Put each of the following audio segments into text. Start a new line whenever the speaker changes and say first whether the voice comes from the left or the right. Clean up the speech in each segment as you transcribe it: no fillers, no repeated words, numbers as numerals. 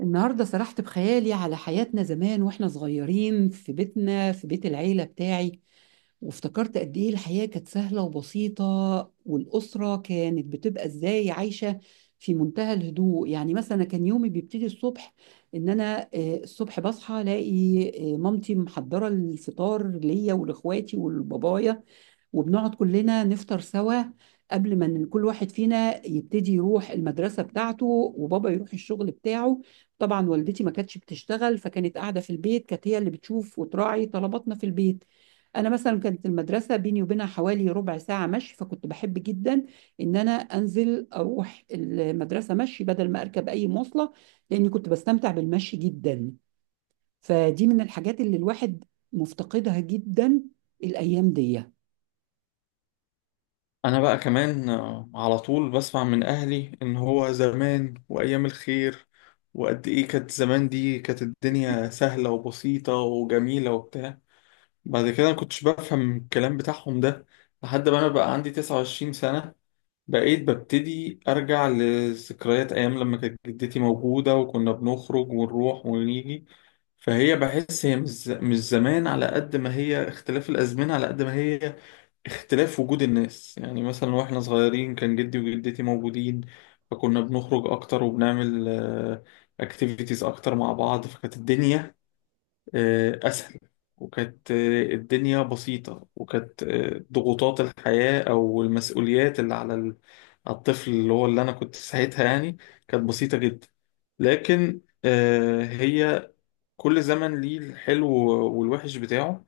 right: النهاردة سرحت بخيالي على حياتنا زمان واحنا صغيرين في بيتنا في بيت العيلة بتاعي. وافتكرت قد ايه الحياة كانت سهلة وبسيطة، والأسرة كانت بتبقى ازاي عايشة في منتهى الهدوء. يعني مثلا كان يومي بيبتدي الصبح ان انا الصبح بصحى الاقي مامتي محضرة الفطار ليا ولاخواتي ولبابايا، وبنقعد كلنا نفطر سوا قبل ما إن كل واحد فينا يبتدي يروح المدرسة بتاعته وبابا يروح الشغل بتاعه. طبعا والدتي ما كانتش بتشتغل، فكانت قاعده في البيت، كانت هي اللي بتشوف وتراعي طلباتنا في البيت. انا مثلا كانت المدرسه بيني وبينها حوالي ربع ساعه مشي، فكنت بحب جدا ان انا انزل اروح المدرسه مشي بدل ما اركب اي مواصله، لاني كنت بستمتع بالمشي جدا. فدي من الحاجات اللي الواحد مفتقدها جدا الايام دي.
left: انا بقى كمان على طول بسمع من اهلي ان هو زمان وايام الخير، وقد ايه كانت زمان. دي كانت الدنيا سهلة وبسيطة وجميلة وبتاع. بعد كده ما كنتش بفهم الكلام بتاعهم ده، لحد ما انا بقى عندي 29 سنة، بقيت ببتدي أرجع لذكريات أيام لما كانت جدتي موجودة وكنا بنخرج ونروح ونيجي. فهي بحس هي مش زمان، على قد ما هي اختلاف الأزمنة، على قد ما هي اختلاف وجود الناس. يعني مثلا واحنا صغيرين كان جدي وجدتي موجودين، فكنا بنخرج أكتر وبنعمل اكتيفيتيز أكتر مع بعض. فكانت الدنيا أسهل، وكانت الدنيا بسيطة، وكانت ضغوطات الحياة أو المسؤوليات اللي على على الطفل اللي هو اللي أنا كنت ساعتها، يعني كانت بسيطة جدا. لكن هي كل زمن ليه الحلو والوحش بتاعه.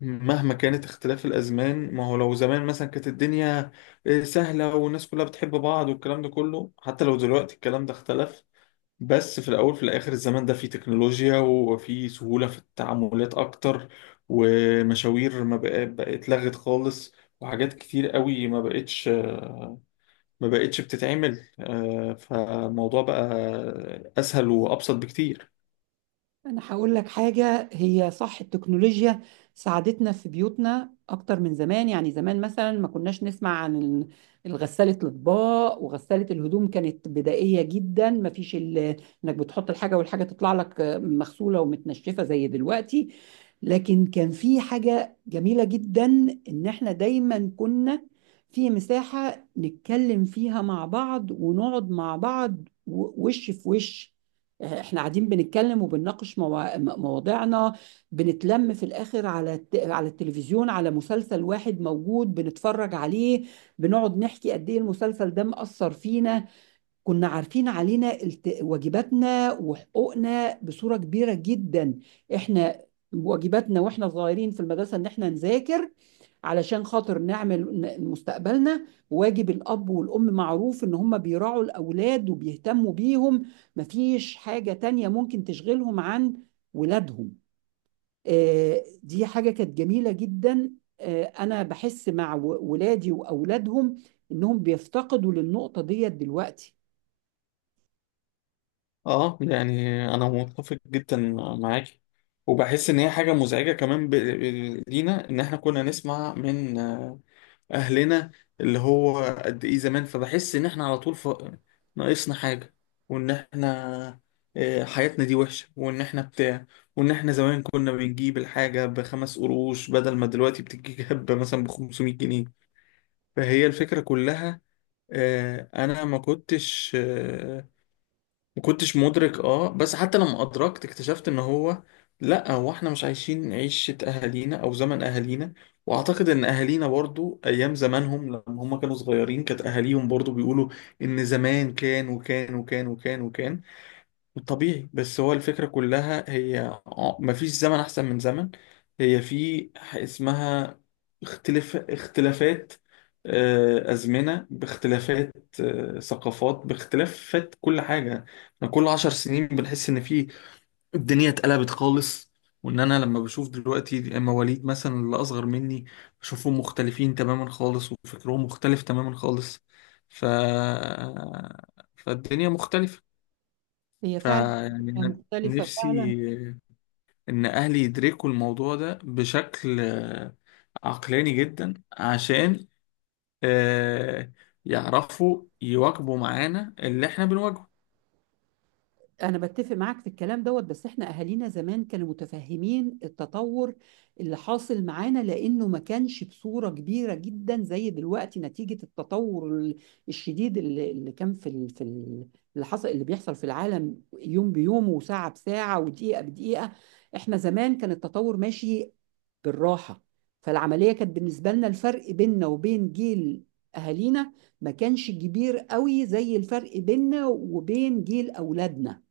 left: مهما كانت اختلاف الأزمان، ما هو لو زمان مثلا كانت الدنيا سهلة والناس كلها بتحب بعض والكلام ده كله، حتى لو دلوقتي الكلام ده اختلف، بس في الأول في الآخر الزمن ده فيه تكنولوجيا وفيه سهولة في التعاملات أكتر، ومشاوير ما بقى- بقت لغت خالص، وحاجات كتير قوي ما بقتش بتتعمل، فالموضوع بقى أسهل وأبسط بكتير.
right: أنا هقول لك حاجة، هي صح التكنولوجيا ساعدتنا في بيوتنا أكتر من زمان، يعني زمان مثلا ما كناش نسمع عن الغسالة الأطباق وغسالة الهدوم، كانت بدائية جدا، ما فيش إنك بتحط الحاجة والحاجة تطلع لك مغسولة ومتنشفة زي دلوقتي. لكن كان في حاجة جميلة جدا، إن إحنا دايما كنا في مساحة نتكلم فيها مع بعض ونقعد مع بعض، وش في وش، احنا قاعدين بنتكلم وبنناقش مواضيعنا، بنتلم في الاخر على على التلفزيون، على مسلسل واحد موجود بنتفرج عليه، بنقعد نحكي قد ايه المسلسل ده مأثر فينا. كنا عارفين علينا واجباتنا وحقوقنا بصورة كبيرة جدا. احنا واجباتنا واحنا صغيرين في المدرسة ان احنا نذاكر علشان خاطر نعمل مستقبلنا. واجب الأب والأم معروف إن هم بيراعوا الأولاد وبيهتموا بيهم، مفيش حاجة تانية ممكن تشغلهم عن ولادهم. دي حاجة كانت جميلة جدا. أنا بحس مع ولادي وأولادهم إنهم بيفتقدوا للنقطة ديت دلوقتي.
left: اه، يعني انا متفق جدا معاك، وبحس ان هي حاجه مزعجه كمان لينا، ان احنا كنا نسمع من اهلنا اللي هو قد ايه زمان. فبحس ان احنا على طول ناقصنا حاجه، وان احنا حياتنا دي وحشه، وان احنا بتاع، وان احنا زمان كنا بنجيب الحاجه بخمس قروش، بدل ما دلوقتي بتجيب مثلا ب 500 جنيه. فهي الفكره كلها انا ما كنتش، ما كنتش مدرك بس حتى لما ادركت اكتشفت ان هو لا، هو احنا مش عايشين عيشة اهالينا او زمن اهالينا. واعتقد ان اهالينا برضو ايام زمانهم لما هم كانوا صغيرين كانت اهاليهم برضو بيقولوا ان زمان كان وكان وكان وكان وكان، طبيعي. بس هو الفكرة كلها هي مفيش زمن أحسن من زمن. هي في اسمها اختلافات، أزمنة باختلافات، ثقافات باختلافات، كل حاجة. احنا كل 10 سنين بنحس إن في الدنيا اتقلبت خالص، وإن أنا لما بشوف دلوقتي مواليد مثلا اللي أصغر مني بشوفهم مختلفين تماما خالص، وفكرهم مختلف تماما خالص. ف... فالدنيا مختلفة.
right: هي فعلا
left: فيعني أنا
right: مختلفة
left: نفسي
right: فعلا.
left: إن أهلي يدركوا الموضوع ده بشكل عقلاني جدا، عشان آه، يعرفوا يواكبوا معانا اللي إحنا بنواجهه.
right: أنا بتفق معاك في الكلام دوت، بس إحنا أهالينا زمان كانوا متفهمين التطور اللي حاصل معانا، لأنه ما كانش بصورة كبيرة جدا زي دلوقتي نتيجة التطور الشديد اللي كان اللي حصل اللي بيحصل في العالم يوم بيوم وساعة بساعة ودقيقة بدقيقة. إحنا زمان كان التطور ماشي بالراحة، فالعملية كانت بالنسبة لنا الفرق بيننا وبين جيل أهالينا ما كانش كبير قوي زي الفرق بيننا وبين جيل أولادنا.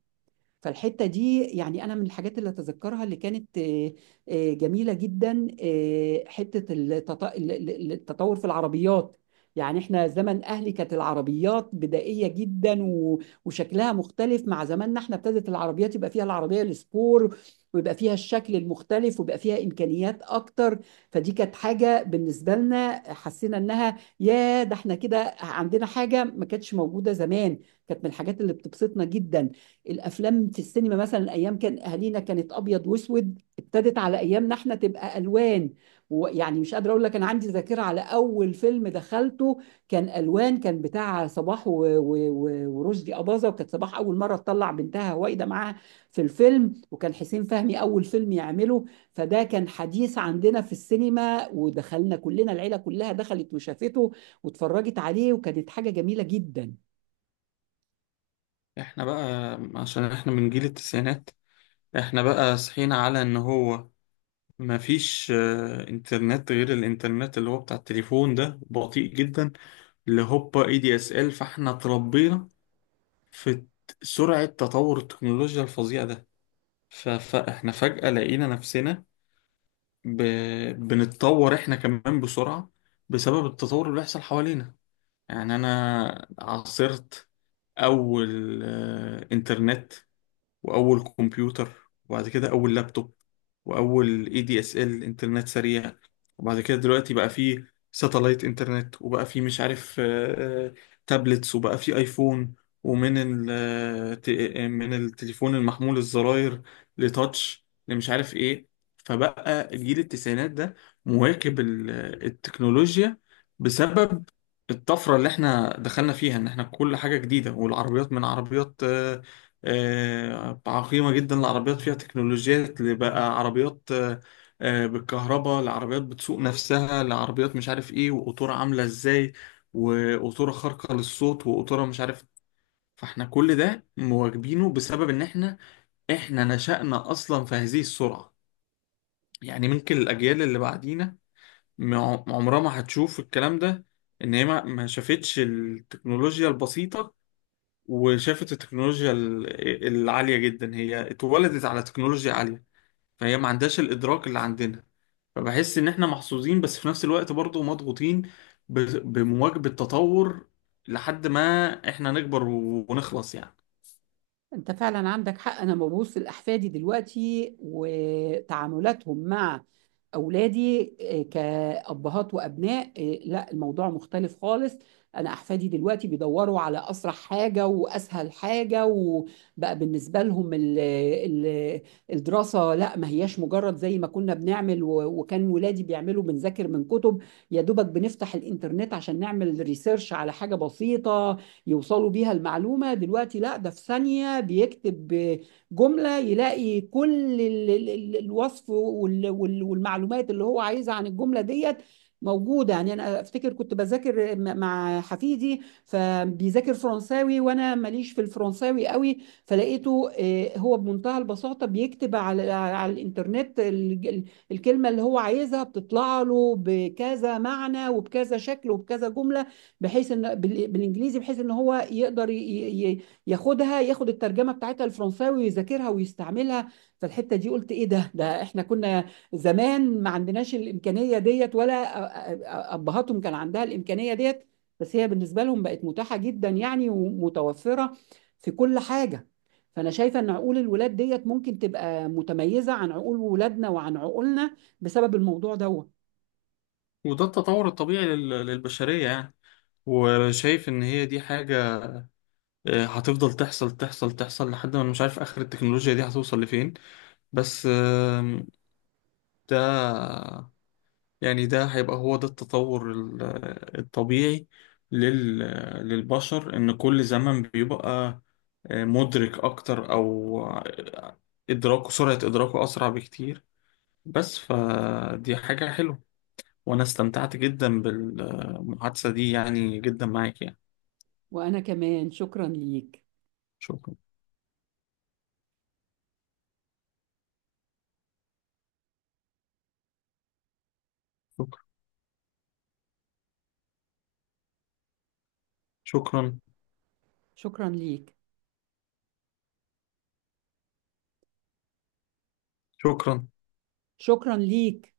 right: فالحتة دي يعني أنا من الحاجات اللي أتذكرها اللي كانت جميلة جدا، حتة التطور في العربيات. يعني إحنا زمن أهلي كانت العربيات بدائية جدا وشكلها مختلف مع زماننا. إحنا ابتدت العربيات يبقى فيها العربية السبور، ويبقى فيها الشكل المختلف، ويبقى فيها إمكانيات أكتر. فدي كانت حاجة بالنسبة لنا، حسينا إنها يا ده إحنا كده عندنا حاجة ما كانتش موجودة زمان، كانت من الحاجات اللي بتبسطنا جدا. الافلام في السينما مثلا ايام كان اهالينا كانت ابيض واسود، ابتدت على ايامنا احنا تبقى الوان. ويعني مش قادره اقول لك انا عندي ذاكره على اول فيلم دخلته، كان الوان، كان بتاع صباح ورشدي اباظه، وكانت صباح اول مره تطلع بنتها وايده معاها في الفيلم، وكان حسين فهمي اول فيلم يعمله. فده كان حديث عندنا في السينما، ودخلنا كلنا، العيله كلها دخلت وشافته واتفرجت عليه، وكانت حاجه جميله جدا.
left: إحنا بقى عشان إحنا من جيل التسعينات، إحنا بقى صحينا على إن هو مفيش إنترنت غير الإنترنت اللي هو بتاع التليفون ده، بطيء جدا، اللي هوبا DSL. فإحنا اتربينا في سرعة تطور التكنولوجيا الفظيعة ده، فاحنا فجأة لقينا نفسنا ب... بنتطور احنا كمان بسرعة، بسبب التطور اللي بيحصل حوالينا. يعني انا عاصرت اول انترنت، واول كمبيوتر، وبعد كده اول لابتوب، واول DSL انترنت سريع، وبعد كده دلوقتي بقى فيه ساتلايت انترنت، وبقى فيه مش عارف تابلتس، وبقى فيه ايفون، ومن من التليفون المحمول الزراير لتاتش، لمش عارف ايه. فبقى جيل التسعينات ده مواكب التكنولوجيا، بسبب الطفرة اللي احنا دخلنا فيها، ان احنا كل حاجة جديدة، والعربيات من عربيات عقيمة جدا لعربيات فيها تكنولوجيات، اللي بقى عربيات بالكهرباء، لعربيات بتسوق نفسها، لعربيات مش عارف ايه، وقطورة عاملة ازاي، وقطورة خارقة للصوت، وقطورة مش عارف. فاحنا كل ده مواكبينه بسبب ان احنا نشأنا اصلا في هذه السرعة. يعني ممكن الاجيال اللي بعدينا عمرها ما هتشوف الكلام ده، ان هي ما شافتش التكنولوجيا البسيطة وشافت التكنولوجيا العالية جدا، هي اتولدت على تكنولوجيا عالية، فهي ما عندهاش الإدراك اللي عندنا. فبحس إن إحنا محظوظين، بس في نفس الوقت برضه مضغوطين بمواكبة تطور، لحد ما إحنا نكبر ونخلص يعني.
right: انت فعلا عندك حق. انا ببص لاحفادي دلوقتي وتعاملاتهم مع اولادي كابهات وابناء، لا الموضوع مختلف خالص. انا احفادي دلوقتي بيدوروا على اسرع حاجه واسهل حاجه، وبقى بالنسبه لهم ال ال الدراسه، لا ما هياش مجرد زي ما كنا بنعمل، وكان ولادي بيعملوا بنذاكر من كتب، يا دوبك بنفتح الانترنت عشان نعمل ريسيرش على حاجه بسيطه يوصلوا بيها المعلومة. دلوقتي لا، ده في ثانية بيكتب جملة يلاقي كل الوصف والمعلومات اللي هو عايزها عن الجملة ديت موجودة. يعني أنا أفتكر كنت بذاكر مع حفيدي، فبيذاكر فرنساوي وأنا ماليش في الفرنساوي قوي، فلقيته هو بمنتهى البساطة بيكتب على الإنترنت الكلمة اللي هو عايزها، بتطلع له بكذا معنى وبكذا شكل وبكذا جملة بحيث ان بالانجليزي، بحيث ان هو يقدر ياخد الترجمه بتاعتها الفرنساوي ويذاكرها ويستعملها. فالحته دي قلت ايه ده، احنا كنا زمان ما عندناش الامكانيه ديت، ولا ابهاتهم كان عندها الامكانيه ديت، بس هي بالنسبه لهم بقت متاحه جدا يعني ومتوفره في كل حاجه. فانا شايفه ان عقول الولاد ديت ممكن تبقى متميزه عن عقول ولادنا وعن عقولنا بسبب الموضوع دوت.
left: وده التطور الطبيعي للبشرية يعني. وشايف إن هي دي حاجة هتفضل تحصل تحصل تحصل، لحد ما أنا مش عارف آخر التكنولوجيا دي هتوصل لفين. بس ده يعني ده هيبقى هو ده التطور الطبيعي لل- للبشر، إن كل زمن بيبقى مدرك أكتر، أو إدراكه سرعة إدراكه أسرع بكتير. بس فدي حاجة حلوة، وأنا استمتعت جدا بالمحادثة دي يعني جدا معاك يعني.
right: وانا كمان شكرا ليك.
left: شكرا. شكرا. شكرا.
right: شكرا ليك.
left: شكرا.
right: شكرا ليك.